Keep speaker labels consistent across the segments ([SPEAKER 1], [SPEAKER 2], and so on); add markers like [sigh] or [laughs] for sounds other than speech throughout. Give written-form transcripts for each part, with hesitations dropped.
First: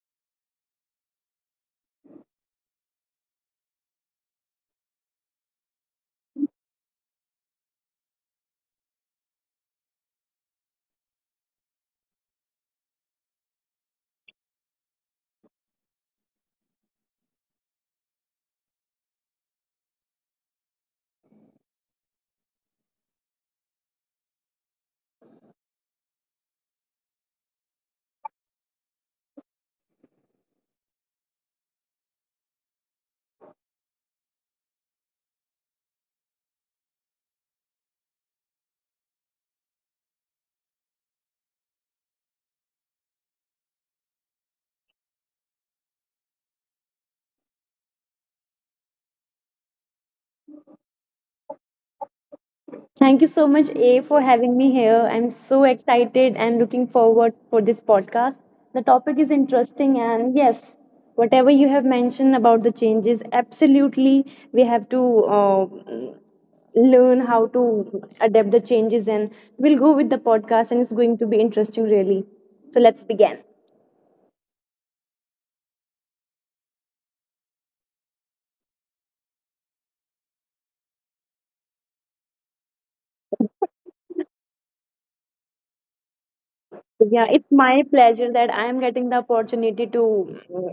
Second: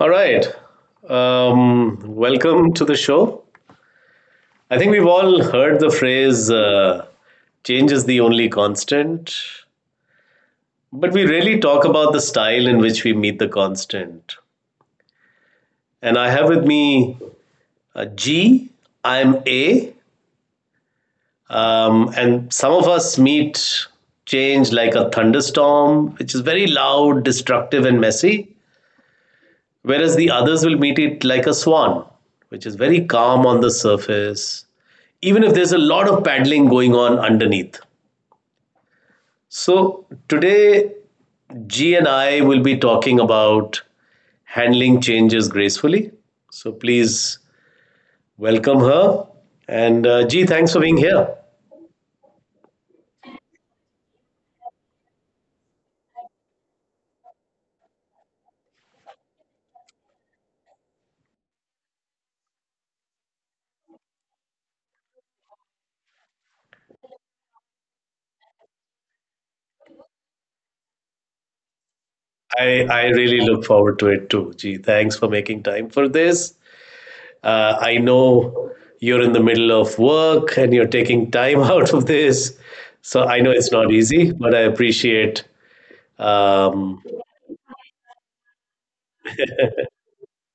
[SPEAKER 1] All right. Welcome to the show. I think we've all heard the phrase change is the only constant, but we rarely talk about the style in which we meet the constant. And I have with me G, I'm A, and some of us meet change like a thunderstorm, which is very loud, destructive, and messy. Whereas the others will meet it like a swan, which is very calm on the surface, even if there's a lot of paddling going on underneath. So, today, G and I will be talking about handling changes gracefully. So, please welcome her. And G, thanks for being here.
[SPEAKER 2] Thank you so much, A, for having me here. I'm so excited and looking forward for this podcast. The topic is interesting, and yes, whatever you have mentioned about the changes, absolutely, we have to uh, learn how to adapt the changes, and we'll go with the podcast, and it's going to be interesting, really. So
[SPEAKER 1] I,
[SPEAKER 2] let's
[SPEAKER 1] I
[SPEAKER 2] begin.
[SPEAKER 1] really look forward to it too. G, thanks for making time for this. I know you're in the middle of work and you're taking time [laughs] out of this. So I know it's not easy, but I appreciate. Um,
[SPEAKER 2] Yeah, it's my pleasure that I am getting the opportunity to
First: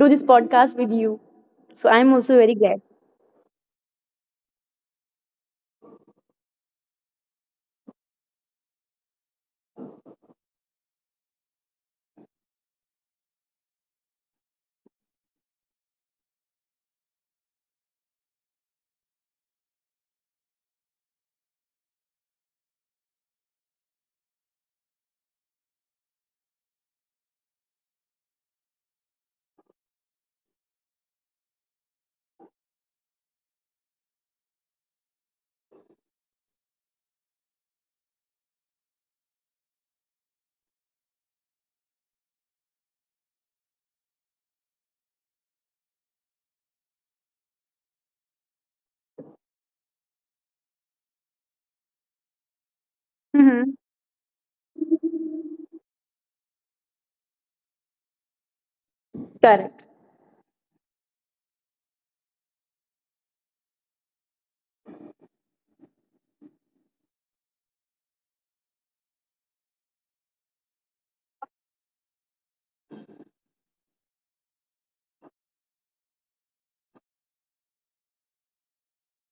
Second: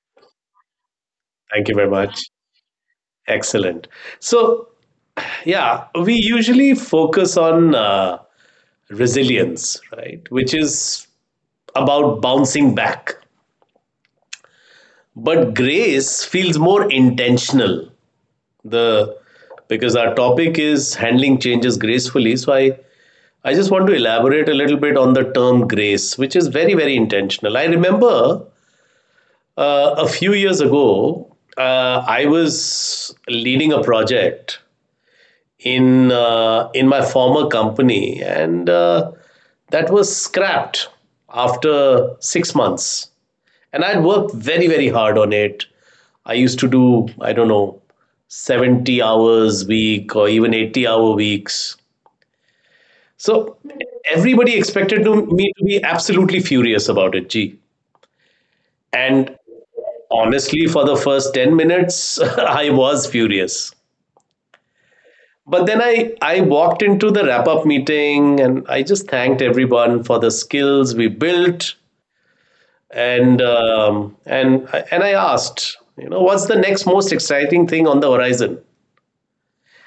[SPEAKER 2] do this podcast with you.
[SPEAKER 1] thank you very
[SPEAKER 2] So I'm
[SPEAKER 1] much.
[SPEAKER 2] also very glad.
[SPEAKER 1] Excellent. So yeah, we usually focus on resilience, right? Which is about bouncing back. But grace feels more intentional the because our topic is handling changes gracefully, so I just want to elaborate a little bit on the term grace, which is very very intentional. I remember a few years ago I was leading a project in in my former company, and that was scrapped after 6 months. And I'd worked very very hard on it. I used to do, I don't know, 70 hours a week or even 80 hour weeks. So
[SPEAKER 2] Hmm.
[SPEAKER 1] everybody me to be absolutely furious about it, Gee, and
[SPEAKER 2] Correct.
[SPEAKER 1] honestly, for the first 10 minutes, [laughs] I was furious. But then I walked into the wrap up meeting and I just thanked everyone for the skills we built. And, I asked, you know, what's the next most exciting thing on the horizon?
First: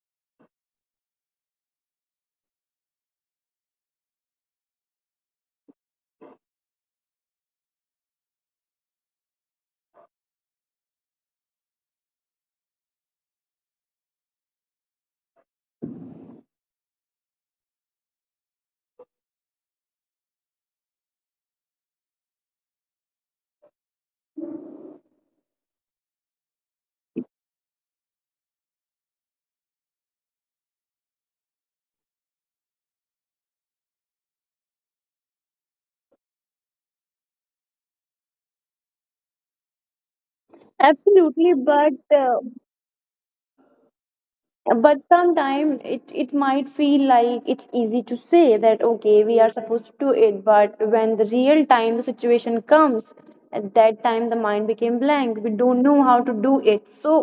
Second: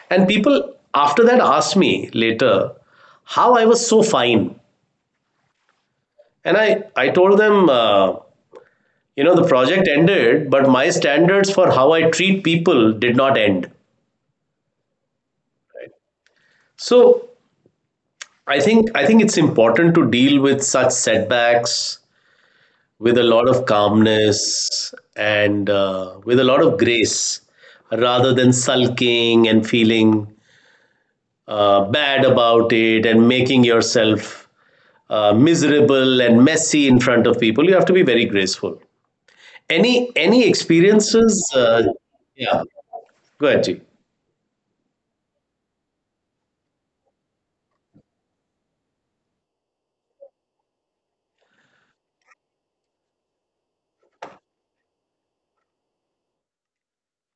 [SPEAKER 1] And people after that asked me later how I was so fine. And I told them, you know, the project ended, but my standards for how I treat people did not end. So I think it's important to deal with such setbacks with a lot of calmness and with a lot of grace, rather than sulking and feeling bad about it and making yourself miserable and messy. In front of people you have to be very graceful. Any experiences
[SPEAKER 2] Absolutely,
[SPEAKER 1] yeah, go ahead Ji.
[SPEAKER 2] but sometimes it might feel like it's easy to say that okay, we are supposed to do it, but when the real time the situation comes, at that time the mind became blank. We don't know how to do it. So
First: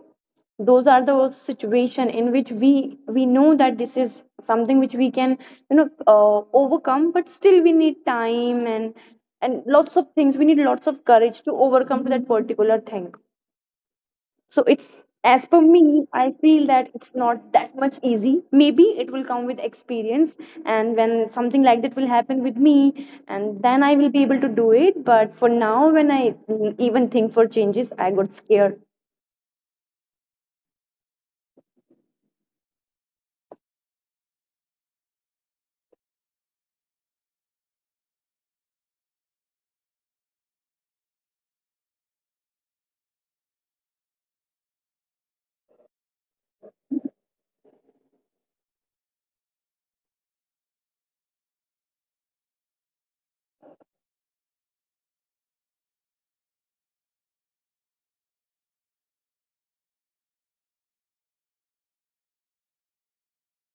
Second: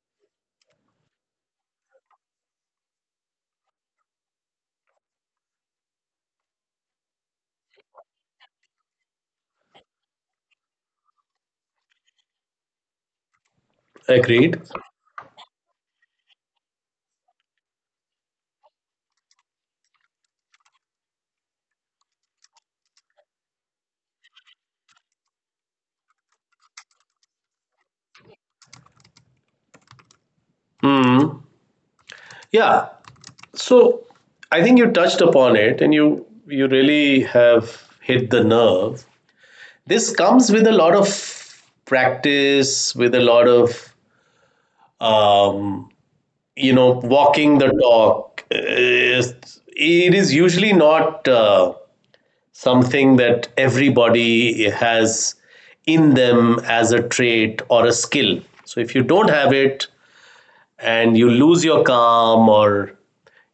[SPEAKER 2] those are the also situation in which we know that this is something which we can overcome, but still we need time and lots of things. We need lots of courage to overcome to that particular thing. So
[SPEAKER 1] Agreed.
[SPEAKER 2] it's as per me, I feel that it's not that much easy. Maybe it will come with experience, and when something like that will happen with me, and then I will be able to do it. But for now, when I even think for changes, I got scared.
[SPEAKER 1] Mm. Yeah. So I think you touched upon it and you really have hit the nerve. This comes with a lot of practice, with a lot of um, you know, walking the talk. Usually not something that everybody has in them as a trait or a skill. So if you don't have it and you lose your calm, or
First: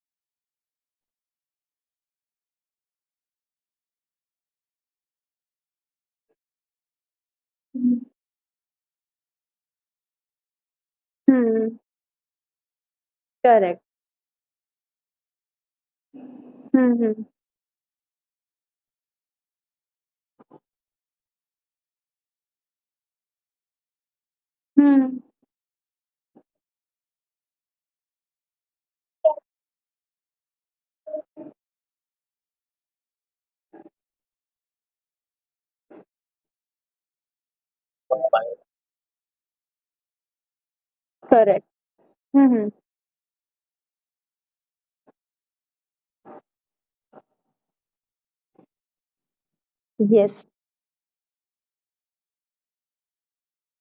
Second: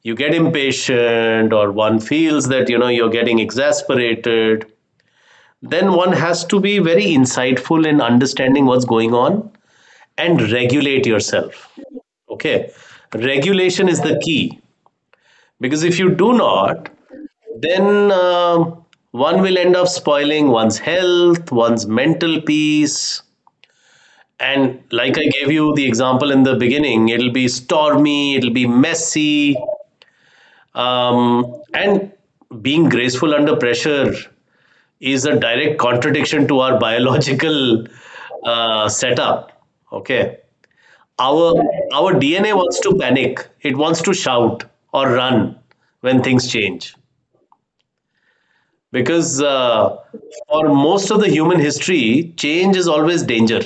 [SPEAKER 1] you get impatient, or one feels that, you know, you're getting exasperated, then one has to be very insightful in understanding what's going on and regulate yourself.
[SPEAKER 2] Hmm.
[SPEAKER 1] Okay. Regulation
[SPEAKER 2] Correct.
[SPEAKER 1] is the key, because if you do not,
[SPEAKER 2] Hmm.
[SPEAKER 1] then one will end up spoiling one's health, one's mental peace. And like I
[SPEAKER 2] Hmm.
[SPEAKER 1] gave you the example in the beginning, it'll be stormy, it'll be messy. And being graceful under pressure is a direct contradiction to our biological setup. Okay, our
[SPEAKER 2] Correct.
[SPEAKER 1] our DNA
[SPEAKER 2] Hmm.
[SPEAKER 1] wants to panic. It wants to shout or run when things change, because
[SPEAKER 2] Yes.
[SPEAKER 1] for most of the human history, change is always danger.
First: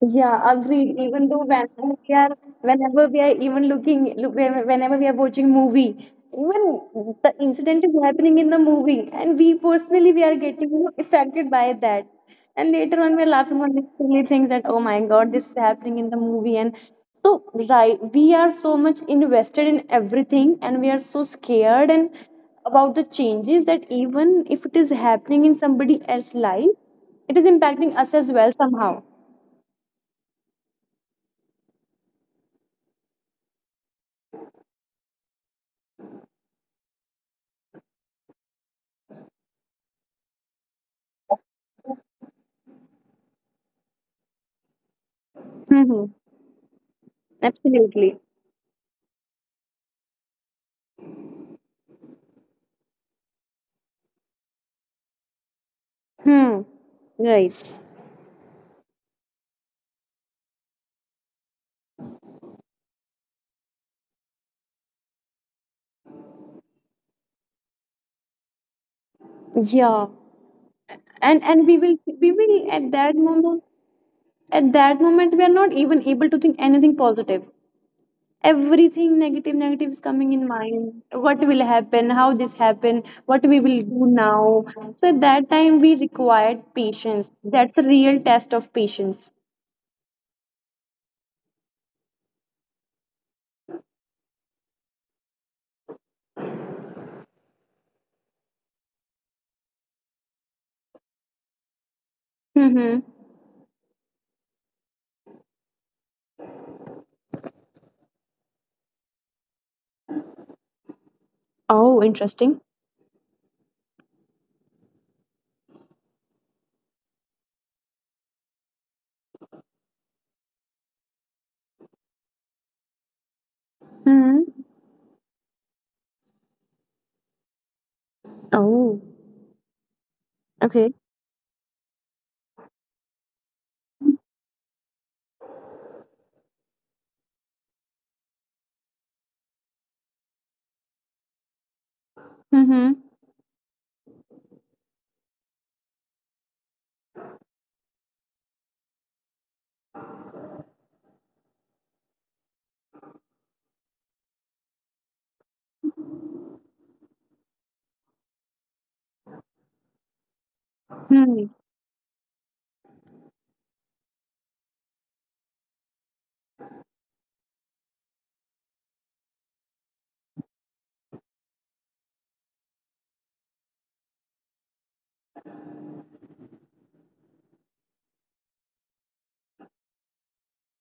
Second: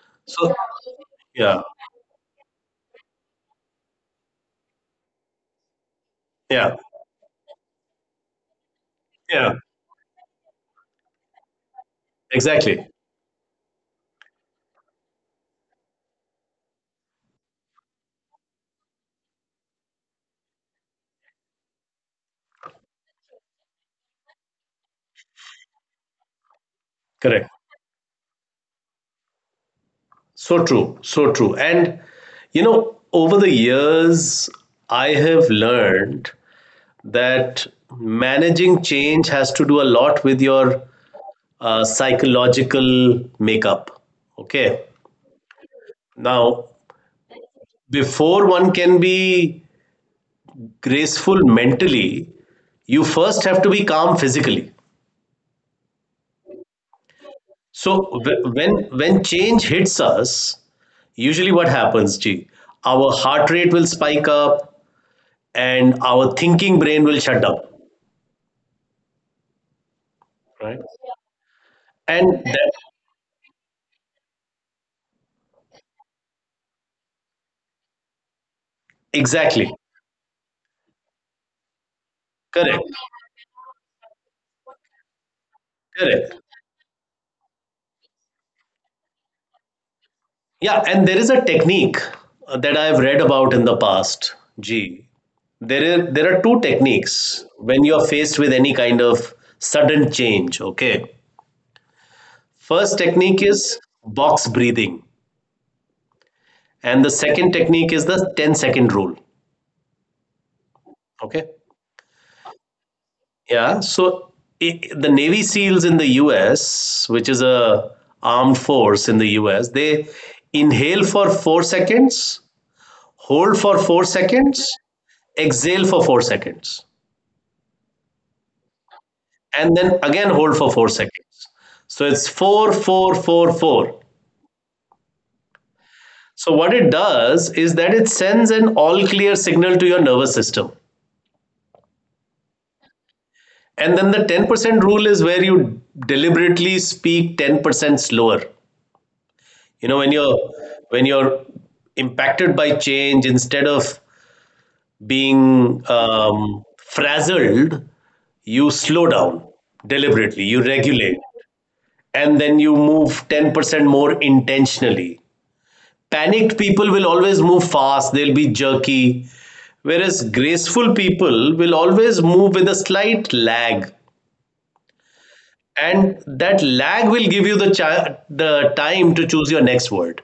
[SPEAKER 2] Yeah,
[SPEAKER 1] So
[SPEAKER 2] agreed. Even though
[SPEAKER 1] yeah,
[SPEAKER 2] we are, whenever we are even whenever we are watching movie, even
[SPEAKER 1] yeah,
[SPEAKER 2] the incident is happening in the movie, and we
[SPEAKER 1] yeah,
[SPEAKER 2] personally we are getting affected by that. And
[SPEAKER 1] exactly,
[SPEAKER 2] later on, we are laughing on this silly thing that oh my god, this is happening in the movie, and so right, we are so much invested in everything, and we are so scared and about the changes that even if it is happening in somebody else's life, it is
[SPEAKER 1] correct.
[SPEAKER 2] impacting us as well somehow.
[SPEAKER 1] So true, so true. And you know, over the years, I have learned that managing change has to do a lot with your psychological makeup. Okay. Now,
[SPEAKER 2] Absolutely.
[SPEAKER 1] before one can be graceful mentally, you first have to be calm physically.
[SPEAKER 2] Hmm. Right.
[SPEAKER 1] So when change hits us, usually what happens, G? Our heart rate will spike up and our thinking brain will shut down. Right.
[SPEAKER 2] Yeah. And
[SPEAKER 1] And
[SPEAKER 2] and we
[SPEAKER 1] that,
[SPEAKER 2] will we will at that moment we are not even able to think anything positive.
[SPEAKER 1] exactly.
[SPEAKER 2] Everything negative is coming in mind. What will
[SPEAKER 1] Correct.
[SPEAKER 2] happen? How this happen? What we will do now? So at
[SPEAKER 1] Correct.
[SPEAKER 2] that time we required patience. That's a real test of patience.
[SPEAKER 1] Yeah, and there is a technique that I've read about in the past. Gee, there are two techniques when you are faced with any kind of sudden change. Okay, first technique
[SPEAKER 2] Mm-hmm.
[SPEAKER 1] is box breathing, and the second technique is the 10 second rule. Okay,
[SPEAKER 2] Oh, interesting.
[SPEAKER 1] yeah. So I the Navy SEALs in the U.S., which is a armed force in the U.S., they inhale for 4 seconds, hold for 4 seconds,
[SPEAKER 2] Mm-hmm.
[SPEAKER 1] exhale for 4 seconds,
[SPEAKER 2] Oh,
[SPEAKER 1] and then again hold for four
[SPEAKER 2] okay.
[SPEAKER 1] seconds. So it's four, four, four, four. So what it does is that it sends an all clear signal to your nervous system.
[SPEAKER 2] Mm-hmm.
[SPEAKER 1] And then the 10% rule is where you deliberately speak 10% slower. You know, when you're when you're impacted by change, instead of being frazzled, you slow down deliberately, you regulate,
[SPEAKER 2] Hmm.
[SPEAKER 1] and then you move 10% more intentionally. Panicked people will always move fast, they'll be jerky, whereas graceful people will always move with a slight lag. And that lag will give you the time to choose your next word.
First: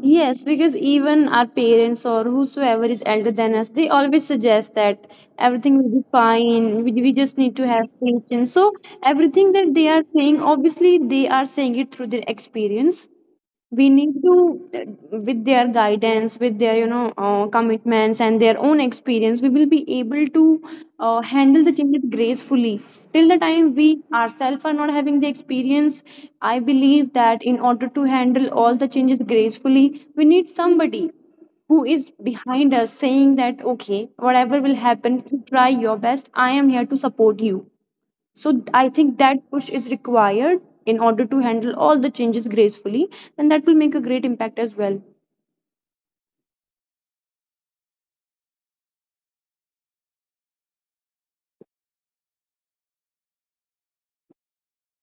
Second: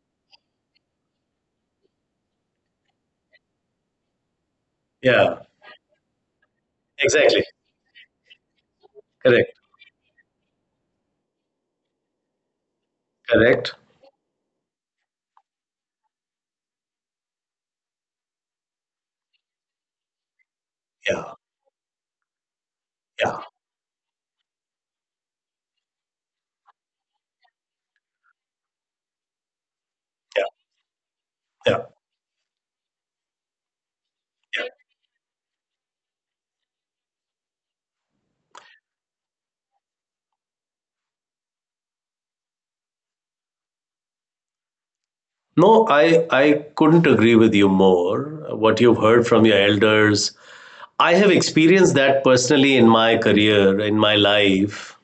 [SPEAKER 2] Yes, because even our parents or whosoever is elder than us, they always suggest that
[SPEAKER 1] Yeah,
[SPEAKER 2] everything will be fine. We just
[SPEAKER 1] exactly.
[SPEAKER 2] need to have patience. So, everything
[SPEAKER 1] Correct.
[SPEAKER 2] that they are saying, obviously, they are saying it through their experience.
[SPEAKER 1] Correct.
[SPEAKER 2] We need to with their guidance, with their commitments and their own experience, we will be able to
[SPEAKER 1] Yeah,
[SPEAKER 2] handle the changes gracefully till the
[SPEAKER 1] yeah,
[SPEAKER 2] time we ourselves are not having the experience. I believe that in order to handle all the changes gracefully, we need
[SPEAKER 1] yeah,
[SPEAKER 2] somebody
[SPEAKER 1] yeah.
[SPEAKER 2] who
[SPEAKER 1] Yeah.
[SPEAKER 2] is behind us saying that okay, whatever will happen, you try your best, I am here to support you. So I think that push is required in order to handle all the changes gracefully, and that will make a great impact as well.
[SPEAKER 1] No, I couldn't agree with you more. What you've heard from your elders, I have experienced that personally in my career, in my life.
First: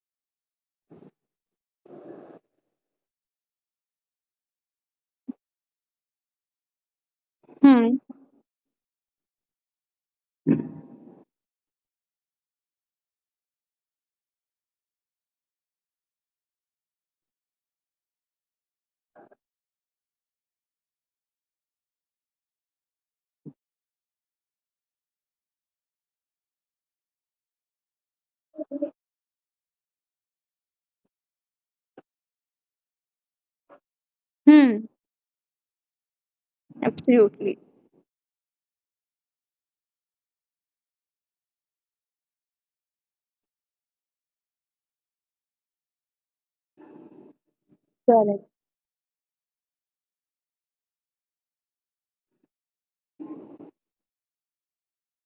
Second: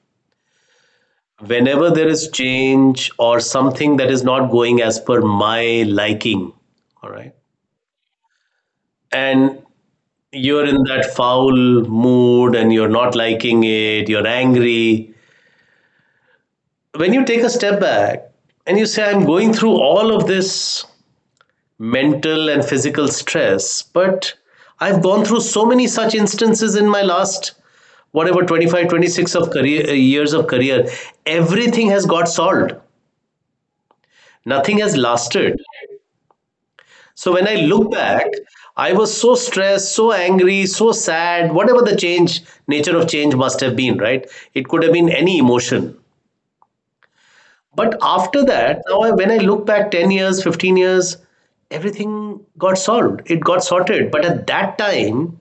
[SPEAKER 1] Whenever there is change or something that is not going as per my liking, all right,
[SPEAKER 2] Hmm.
[SPEAKER 1] and you're in that foul mood and you're not liking it, you're angry. When you take a step back and you say, I'm going through all of this mental and physical stress, but I've gone through so many such instances in my last whatever 25, 26 of career years of career, everything has got solved, nothing
[SPEAKER 2] Hmm.
[SPEAKER 1] has lasted. So when I
[SPEAKER 2] Absolutely.
[SPEAKER 1] look back, I was so stressed, so angry, so sad, whatever the change, nature of change must have been, right? It could have been any emotion. But after
[SPEAKER 2] Correct.
[SPEAKER 1] that, now when I look back 10 years, 15 years, everything got solved. It got sorted. But at that time,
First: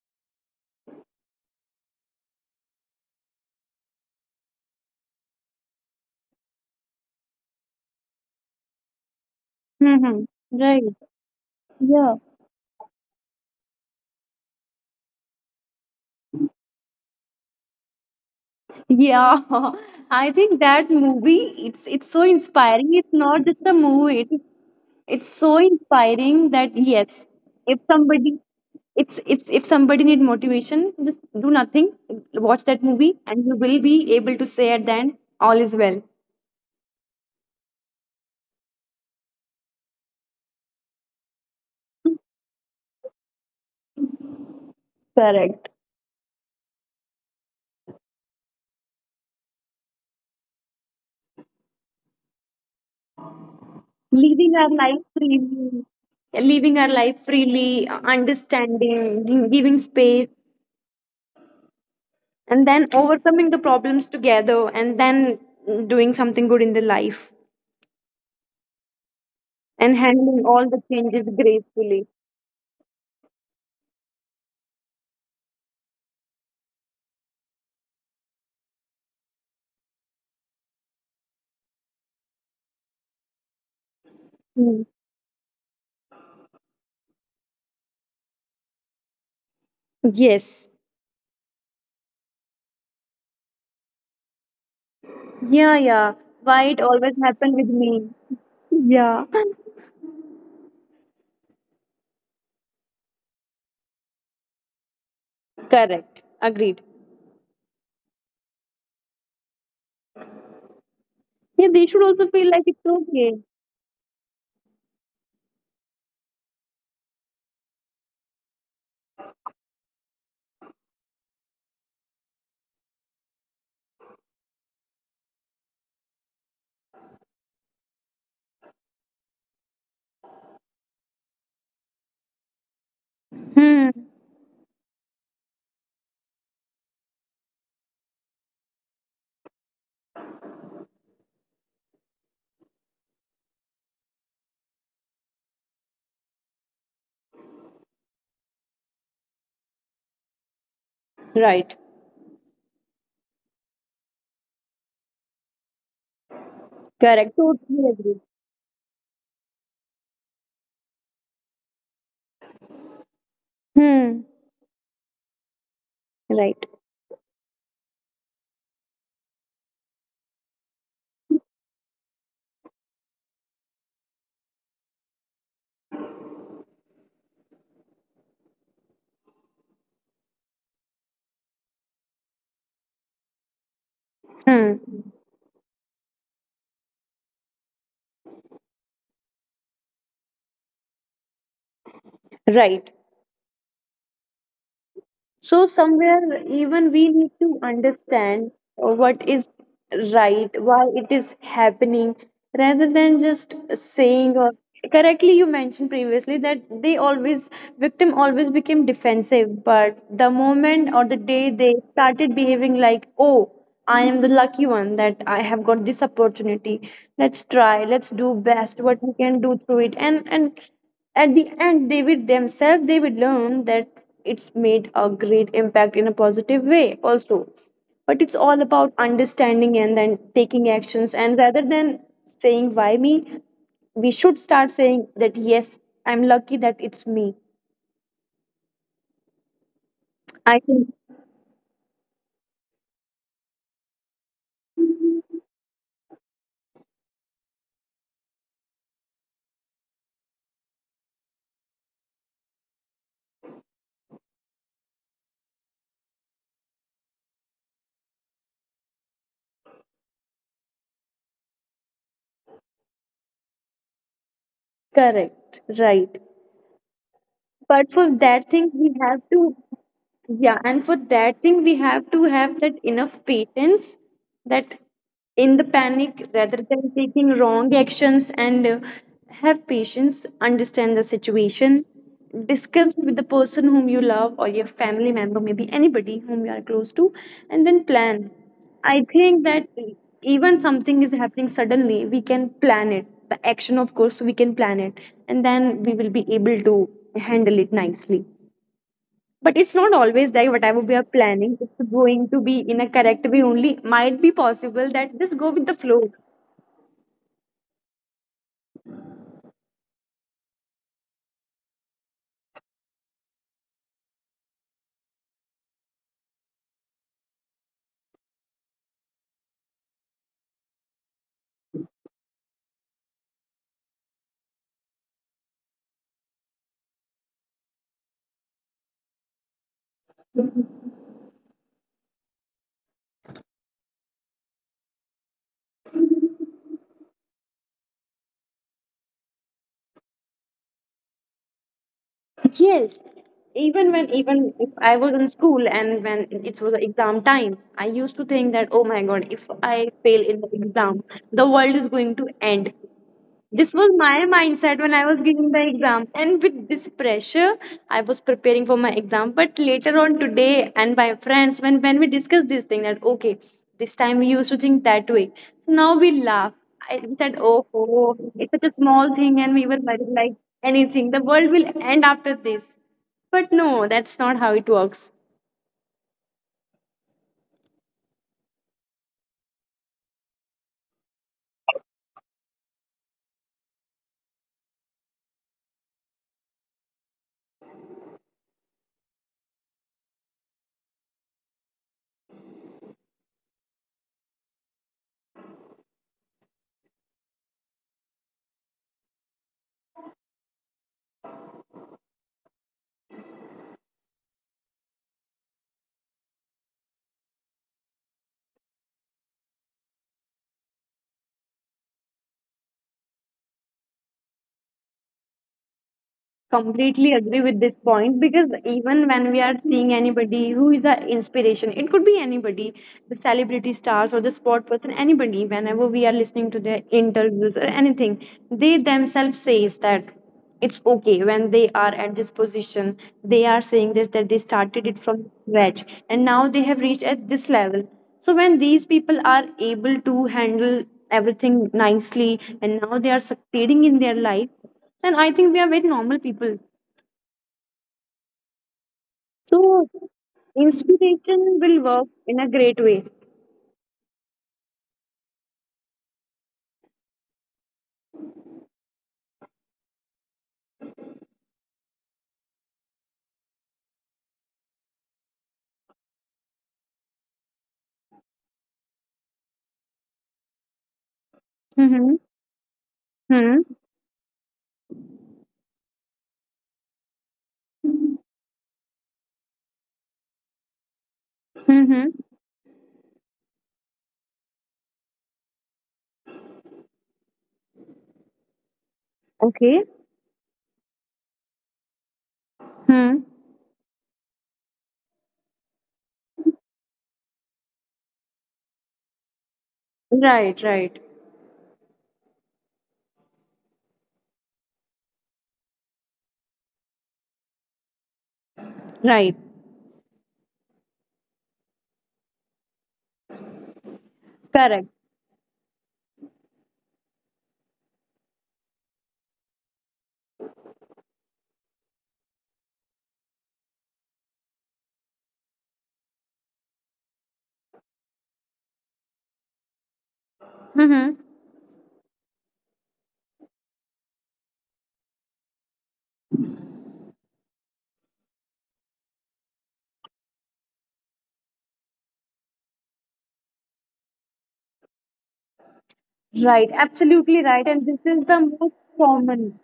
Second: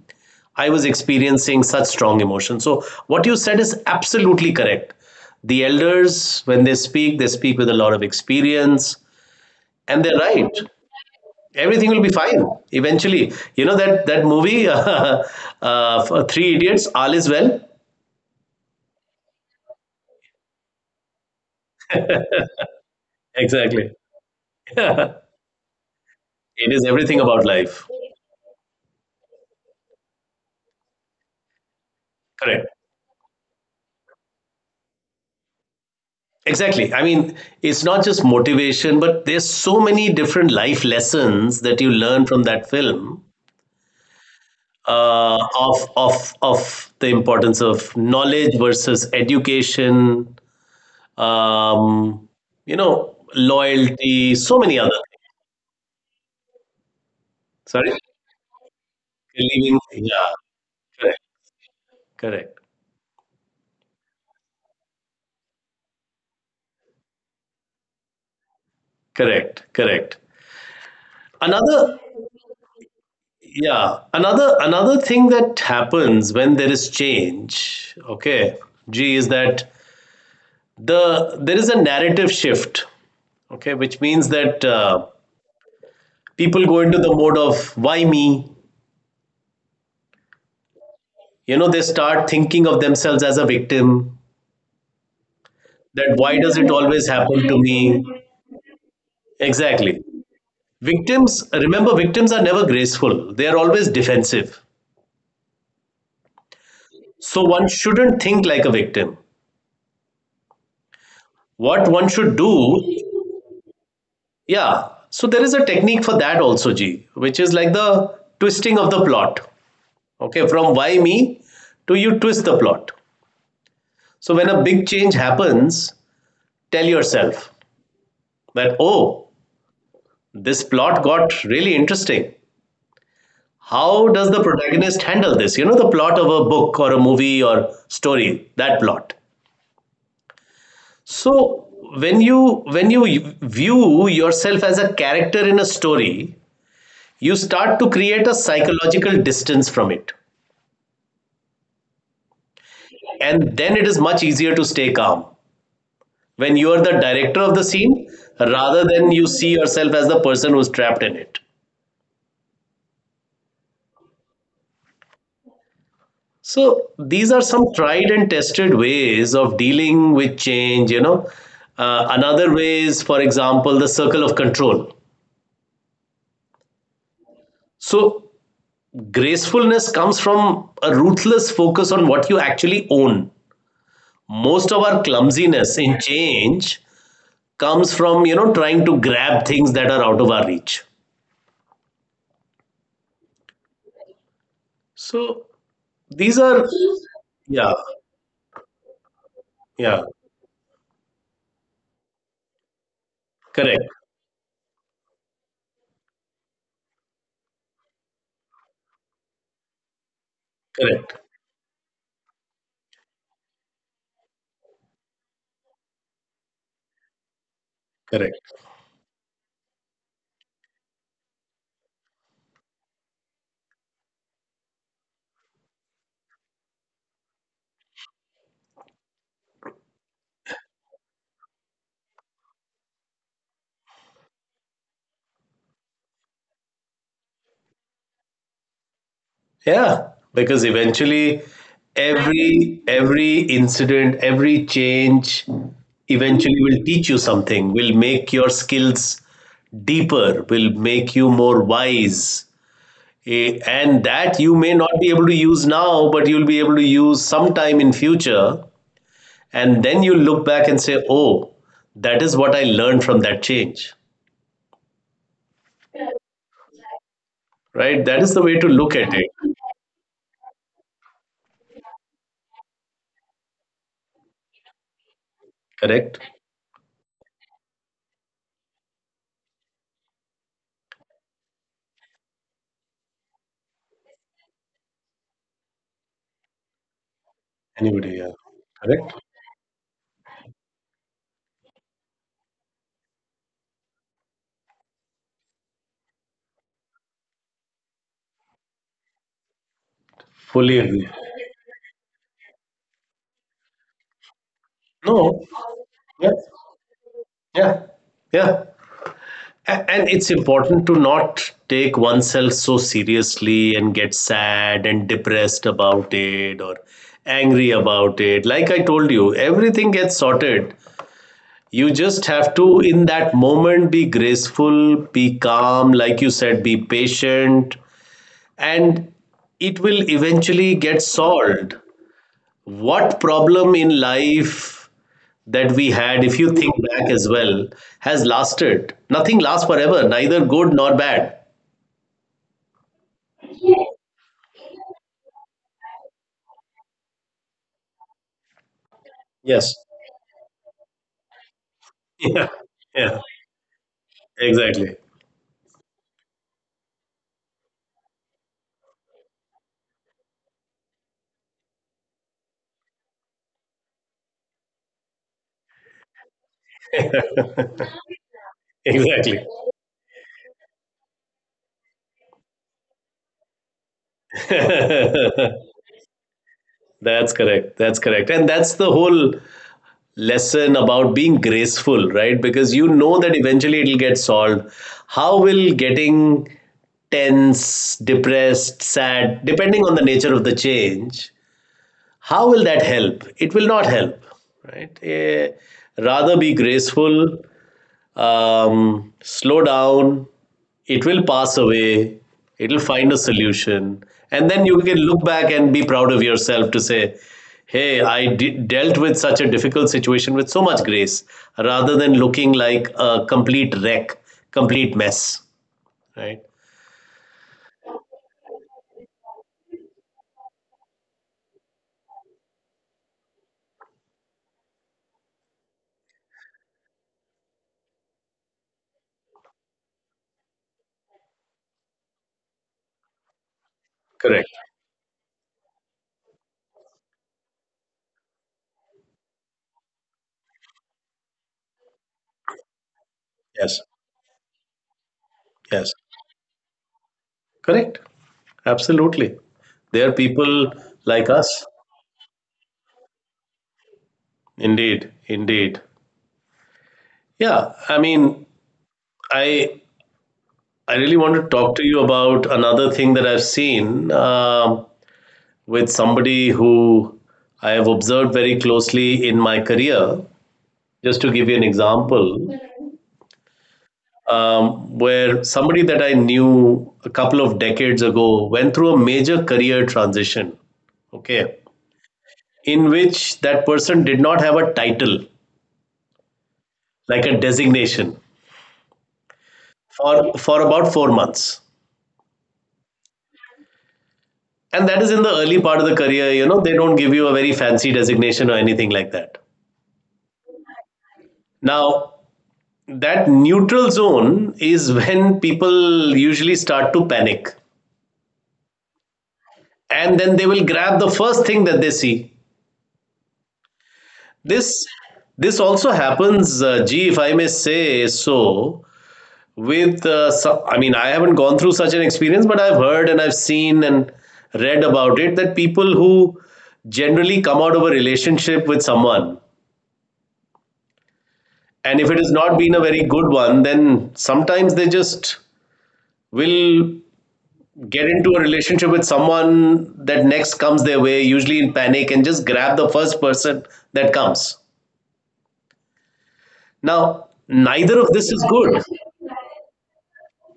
[SPEAKER 1] I was experiencing such strong emotion. So what you said is absolutely correct. The elders, when they speak with a lot of experience, and they're
[SPEAKER 2] Hmm.
[SPEAKER 1] right.
[SPEAKER 2] Right.
[SPEAKER 1] Everything will be
[SPEAKER 2] Yeah.
[SPEAKER 1] fine eventually. You know that that movie [laughs] for three idiots, all is well.
[SPEAKER 2] Yeah. [laughs] I think that movie, it's so inspiring. It's not just a
[SPEAKER 1] Exactly.
[SPEAKER 2] movie. It, it's so inspiring that
[SPEAKER 1] It is everything
[SPEAKER 2] yes,
[SPEAKER 1] about
[SPEAKER 2] if
[SPEAKER 1] life.
[SPEAKER 2] somebody, it's if somebody need motivation, just do nothing. Watch
[SPEAKER 1] Correct.
[SPEAKER 2] that movie, and you will be able to say at the end, all is well.
[SPEAKER 1] Exactly, I mean, it's not just motivation, but there's so many different life lessons that you learn from that film, uh,
[SPEAKER 2] Correct.
[SPEAKER 1] of the importance of knowledge versus education, um, you know, loyalty, so many other things.
[SPEAKER 2] Living our life freely, living our
[SPEAKER 1] Sorry.
[SPEAKER 2] life freely
[SPEAKER 1] Believing,
[SPEAKER 2] understanding,
[SPEAKER 1] yeah.
[SPEAKER 2] giving
[SPEAKER 1] Correct.
[SPEAKER 2] space,
[SPEAKER 1] Correct.
[SPEAKER 2] and then overcoming the problems together, and then doing something good in the life,
[SPEAKER 1] Correct, correct.
[SPEAKER 2] and handling all the
[SPEAKER 1] Another,
[SPEAKER 2] changes gracefully.
[SPEAKER 1] yeah, another thing that happens when there is change, okay, G, is that there is a narrative shift, okay, which means that
[SPEAKER 2] Hmm.
[SPEAKER 1] people go into the mode of why me?
[SPEAKER 2] Yes.
[SPEAKER 1] You know, they start thinking of themselves as a victim. That
[SPEAKER 2] yeah
[SPEAKER 1] why
[SPEAKER 2] yeah
[SPEAKER 1] does it always
[SPEAKER 2] why it
[SPEAKER 1] happen to
[SPEAKER 2] always
[SPEAKER 1] me?
[SPEAKER 2] happened with me. Yeah. [laughs]
[SPEAKER 1] Exactly. Victims, remember, victims are never graceful. They are always defensive.
[SPEAKER 2] Correct,
[SPEAKER 1] So
[SPEAKER 2] agreed.
[SPEAKER 1] one shouldn't think like a victim. What one should
[SPEAKER 2] Yeah, they
[SPEAKER 1] do,
[SPEAKER 2] should also feel like it's okay.
[SPEAKER 1] yeah, so there is a technique for that also, G, which is like the twisting of the plot. Okay, from why me, to you twist the plot. So when a big change happens, tell yourself that, oh, this plot got really interesting. How does the
[SPEAKER 2] Hmm.
[SPEAKER 1] protagonist handle this? You know, the plot of a book or a movie or story, that plot. So when you when you view yourself as a character in a story, you start to create a psychological distance from it.
[SPEAKER 2] Right.
[SPEAKER 1] And then it is much easier to stay calm when you are the director of the scene,
[SPEAKER 2] Correct,
[SPEAKER 1] rather than
[SPEAKER 2] totally
[SPEAKER 1] you
[SPEAKER 2] agree.
[SPEAKER 1] see yourself as the person who's trapped in it.
[SPEAKER 2] Hmm.
[SPEAKER 1] So these are
[SPEAKER 2] Right.
[SPEAKER 1] some tried and tested ways of dealing with change, you know. Another way is, for example, the circle of control. So gracefulness comes from a ruthless focus on what you actually own. Most of our
[SPEAKER 2] Hmm.
[SPEAKER 1] clumsiness in change comes from, you know, trying to grab things that are out of our reach.
[SPEAKER 2] Right.
[SPEAKER 1] So these
[SPEAKER 2] So
[SPEAKER 1] are,
[SPEAKER 2] somewhere
[SPEAKER 1] yeah,
[SPEAKER 2] even we need to understand
[SPEAKER 1] yeah,
[SPEAKER 2] what is right, why it is happening, rather
[SPEAKER 1] correct,
[SPEAKER 2] than just saying or correctly you mentioned previously that they always, victim always became defensive, but the
[SPEAKER 1] correct,
[SPEAKER 2] moment or the day they started behaving like, oh, I am the lucky one that I have got this opportunity. Let's
[SPEAKER 1] correct.
[SPEAKER 2] try, let's do best what we can do through it. And at the end they will themselves they will learn that it's made a great impact in a positive way also, but it's all about understanding and then taking actions, and rather than saying why me, we should start saying that yes, I'm lucky that it's me,
[SPEAKER 1] Yeah, because
[SPEAKER 2] I
[SPEAKER 1] eventually
[SPEAKER 2] can.
[SPEAKER 1] every incident, every change eventually will teach you something, will make your skills deeper, will make you more wise. Eh, and that you may not be able to use now, but you'll be able to use sometime in future. And then you look back and say, oh, that is what I learned from that change,
[SPEAKER 2] Correct, right,
[SPEAKER 1] right? That is the way to
[SPEAKER 2] but
[SPEAKER 1] look
[SPEAKER 2] for
[SPEAKER 1] at it,
[SPEAKER 2] that thing we have to. Yeah, and for that thing, we have to have that enough patience that
[SPEAKER 1] correct?
[SPEAKER 2] in the panic, rather than taking wrong actions and have patience, understand the situation, discuss with the person whom you love or your family member, maybe anybody whom you are
[SPEAKER 1] Anybody,
[SPEAKER 2] close to,
[SPEAKER 1] yeah.
[SPEAKER 2] and then
[SPEAKER 1] Correct?
[SPEAKER 2] plan. I think that even something is happening suddenly, we can plan it. The action, of course, we can plan it, and then we will be able to handle it nicely. But it's
[SPEAKER 1] Fully
[SPEAKER 2] not
[SPEAKER 1] agree.
[SPEAKER 2] always that whatever we are planning, it's going to be in a correct way only. Might be
[SPEAKER 1] No.
[SPEAKER 2] possible that just
[SPEAKER 1] Yeah.
[SPEAKER 2] go with the flow.
[SPEAKER 1] Yeah. Yeah. And it's important to not take oneself so seriously and get sad and depressed about it or angry about it. Like I told you, everything gets sorted. You just have to, in that moment, be graceful, be calm, like you said, be patient, and it will eventually get solved. What problem in life that we had, if you think back as well, has lasted? Nothing lasts forever, neither good nor bad.
[SPEAKER 2] Yes. Even if I was in school and when it was exam time, I used to think
[SPEAKER 1] Yes.
[SPEAKER 2] that oh my god, if I fail in the exam,
[SPEAKER 1] [laughs] Yeah,
[SPEAKER 2] the world
[SPEAKER 1] yeah,
[SPEAKER 2] is going to end.
[SPEAKER 1] exactly.
[SPEAKER 2] This was my mindset when I was giving the exam, and with this pressure I was preparing for my exam. But later on today and my friends, when we discussed this thing that okay this time we used to think that way, so now we laugh. I We said,
[SPEAKER 1] Exactly.
[SPEAKER 2] oh it's such a small thing, and we were worried like anything the world will end after this. But no,
[SPEAKER 1] [laughs]
[SPEAKER 2] that's not how it works.
[SPEAKER 1] That's correct. That's correct. And that's the whole lesson about being graceful, right? Because you know that eventually it'll get solved. How will getting tense, depressed, sad, depending on the nature of the change, how will that help? It will not help, right? Eh, rather be graceful, slow down. It will pass away. It will find a solution, and then you can look back and be proud of yourself to say, "Hey, dealt with such a difficult situation with so much grace," rather than looking like a complete wreck, complete mess, right?
[SPEAKER 2] Completely agree with this point, because even when we are seeing anybody who is an inspiration, it could be anybody, the celebrity stars or the sport person, anybody, whenever we are listening to their interviews or anything, they themselves says that it's okay. When they are at this position, they are
[SPEAKER 1] Correct.
[SPEAKER 2] saying this, that they started it from scratch and now they have reached at this level. So when these people are able to handle everything nicely and now
[SPEAKER 1] Yes.
[SPEAKER 2] they are succeeding in their life, and
[SPEAKER 1] Yes.
[SPEAKER 2] I think we are very normal people.
[SPEAKER 1] Correct. Absolutely. There are
[SPEAKER 2] So,
[SPEAKER 1] people like us.
[SPEAKER 2] inspiration will work in a great way.
[SPEAKER 1] Indeed. Indeed. Yeah. I mean, I I really want to talk to you about another thing that I've seen with somebody who I have observed very closely in my career. Just to give you an example,
[SPEAKER 2] Mm-hmm. Hmm.
[SPEAKER 1] where somebody that I knew a couple of decades ago went through a major career transition. Okay,
[SPEAKER 2] Mm-hmm.
[SPEAKER 1] in which that person did not have a title, like a designation, for
[SPEAKER 2] Okay.
[SPEAKER 1] about 4 months.
[SPEAKER 2] Hmm.
[SPEAKER 1] And that is in the early part of the career. You know, they don't give you a very fancy designation or anything like that.
[SPEAKER 2] Right, right.
[SPEAKER 1] Now, that neutral zone is [laughs] when people usually start to panic,
[SPEAKER 2] Right.
[SPEAKER 1] and then they will grab the first thing that they see. this
[SPEAKER 2] Correct.
[SPEAKER 1] this also happens, gee, if I may say so, with I mean, I haven't gone through such an experience, but I've heard and I've seen and read about it, that people who generally come out of a relationship with someone,
[SPEAKER 2] Mm-hmm.
[SPEAKER 1] and if it has not been a very good one, then sometimes they just will get into a relationship with someone that next comes their way, usually in panic, and just grab the first person that comes. Now,
[SPEAKER 2] Right,
[SPEAKER 1] neither of this
[SPEAKER 2] absolutely
[SPEAKER 1] is
[SPEAKER 2] right. And
[SPEAKER 1] good.
[SPEAKER 2] this is the most common.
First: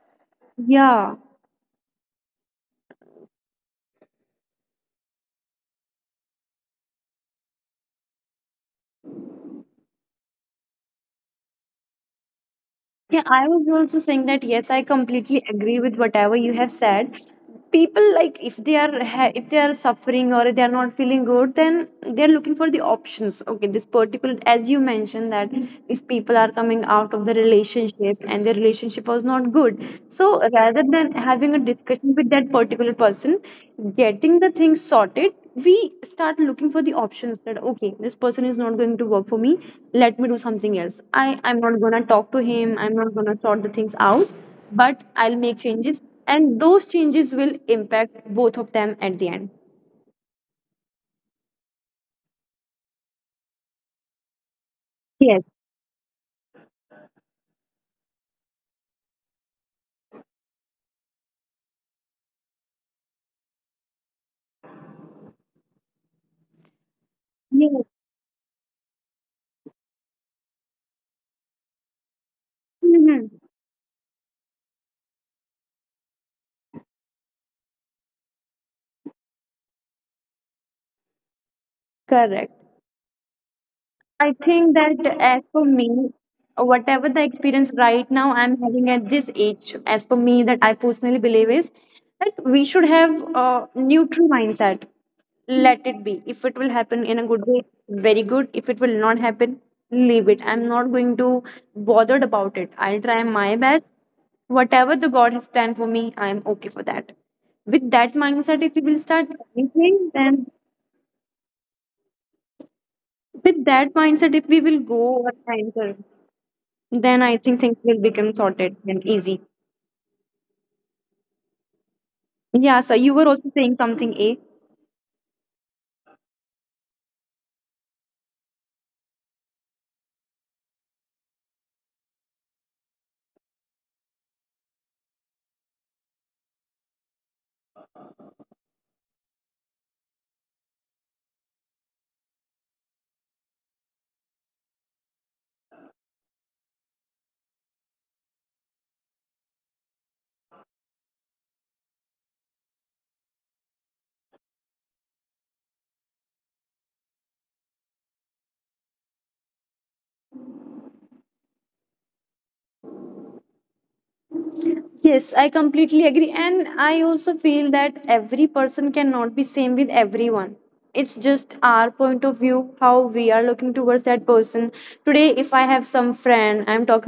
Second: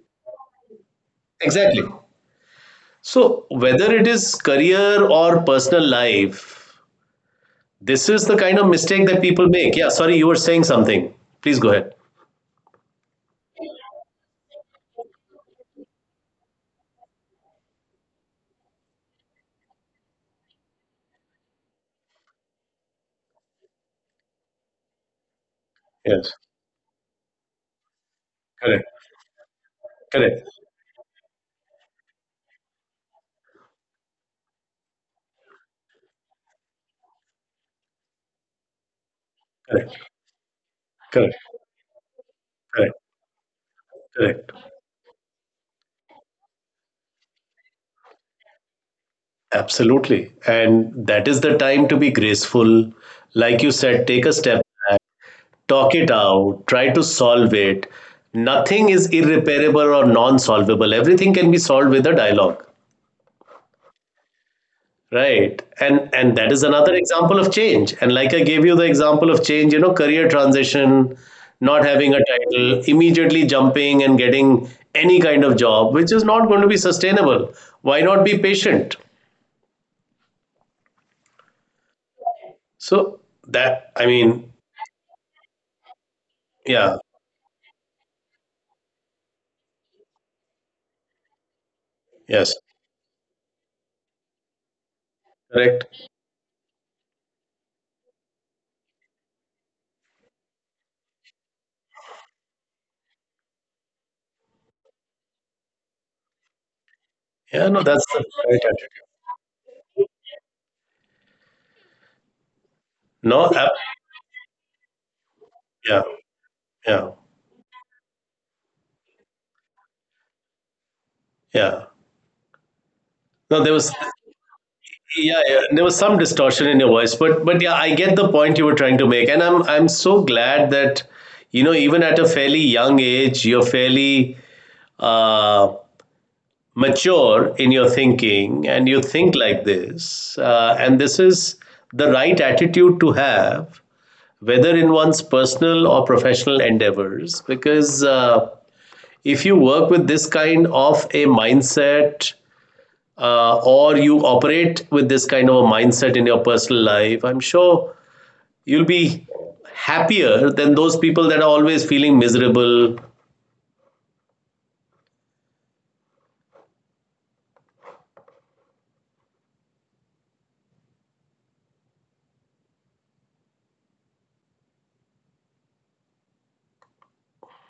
[SPEAKER 2] Yeah.
[SPEAKER 1] Exactly. So, whether it is career or personal life, this is the kind of mistake that people make. Yeah, sorry, you were saying something. Please go ahead.
[SPEAKER 2] Yeah, I was also saying that yes, I completely agree with whatever you have said. People like if they are if they are suffering or if they are not feeling good, then they are looking for the options. Okay, this particular, as you mentioned, that if
[SPEAKER 1] Yes,
[SPEAKER 2] people are coming out of the relationship and their
[SPEAKER 1] correct,
[SPEAKER 2] relationship was not good, so
[SPEAKER 1] correct,
[SPEAKER 2] rather than having a discussion with that particular person, getting the things sorted, we start looking for the options that okay, this person is not going to work for me,
[SPEAKER 1] correct,
[SPEAKER 2] let me do something else. i
[SPEAKER 1] correct,
[SPEAKER 2] i'm not going to talk to him, I'm
[SPEAKER 1] correct,
[SPEAKER 2] not going to sort the things out,
[SPEAKER 1] correct.
[SPEAKER 2] but I'll make changes, and those changes will impact both of them at the end.
[SPEAKER 1] Absolutely. And that is the time to be graceful. Like you said, take a step back,
[SPEAKER 2] Yes.
[SPEAKER 1] talk it out, try to solve it. Nothing is irreparable or non solvable. Everything can be solved with a dialogue. Right. And that is another example of change.
[SPEAKER 2] Yes.
[SPEAKER 1] And like I gave you the example of change, you know, career transition, not having a title, immediately
[SPEAKER 2] Mhm.
[SPEAKER 1] jumping and getting any kind of job, which is not going to be sustainable. Why not be patient?
[SPEAKER 2] Correct.
[SPEAKER 1] So that, I mean,
[SPEAKER 2] I think that as for me,
[SPEAKER 1] yeah,
[SPEAKER 2] whatever the experience right now I'm having at this age, as for me, that I personally believe is that
[SPEAKER 1] yes,
[SPEAKER 2] we should have a neutral mindset. Let
[SPEAKER 1] correct.
[SPEAKER 2] it be. If it will happen in a good way, very good. If it will not happen, leave it. I'm not going to bothered about it. I'll try my best. Whatever the God has planned for me, I'm okay for that. With
[SPEAKER 1] Yeah, no,
[SPEAKER 2] that
[SPEAKER 1] that's the
[SPEAKER 2] mindset, if
[SPEAKER 1] right
[SPEAKER 2] we will start
[SPEAKER 1] attitude.
[SPEAKER 2] anything, then
[SPEAKER 1] No,
[SPEAKER 2] with
[SPEAKER 1] ab-
[SPEAKER 2] that mindset, if we will go or
[SPEAKER 1] yeah,
[SPEAKER 2] enter,
[SPEAKER 1] yeah,
[SPEAKER 2] then I think things will become sorted and easy.
[SPEAKER 1] yeah. No, there
[SPEAKER 2] Yeah,
[SPEAKER 1] was.
[SPEAKER 2] sir, you were also saying something, A.
[SPEAKER 1] Yeah, yeah. There was some distortion in your voice, but yeah, I get the point you were trying to make, and I'm so glad that you know, even at a fairly young age, you're fairly uh, mature in your thinking and you think like this, and this is the right attitude to have, whether in one's personal or professional endeavors, because if you work with this kind of a mindset, or you operate with this kind of a mindset in your personal life, I'm sure you'll be happier than those people that are always feeling miserable.
[SPEAKER 2] Yes, I completely agree. And I also feel that every person cannot be same with everyone. It's just our point of view, how we are looking towards that person. Today, if I have some friend, I'm talking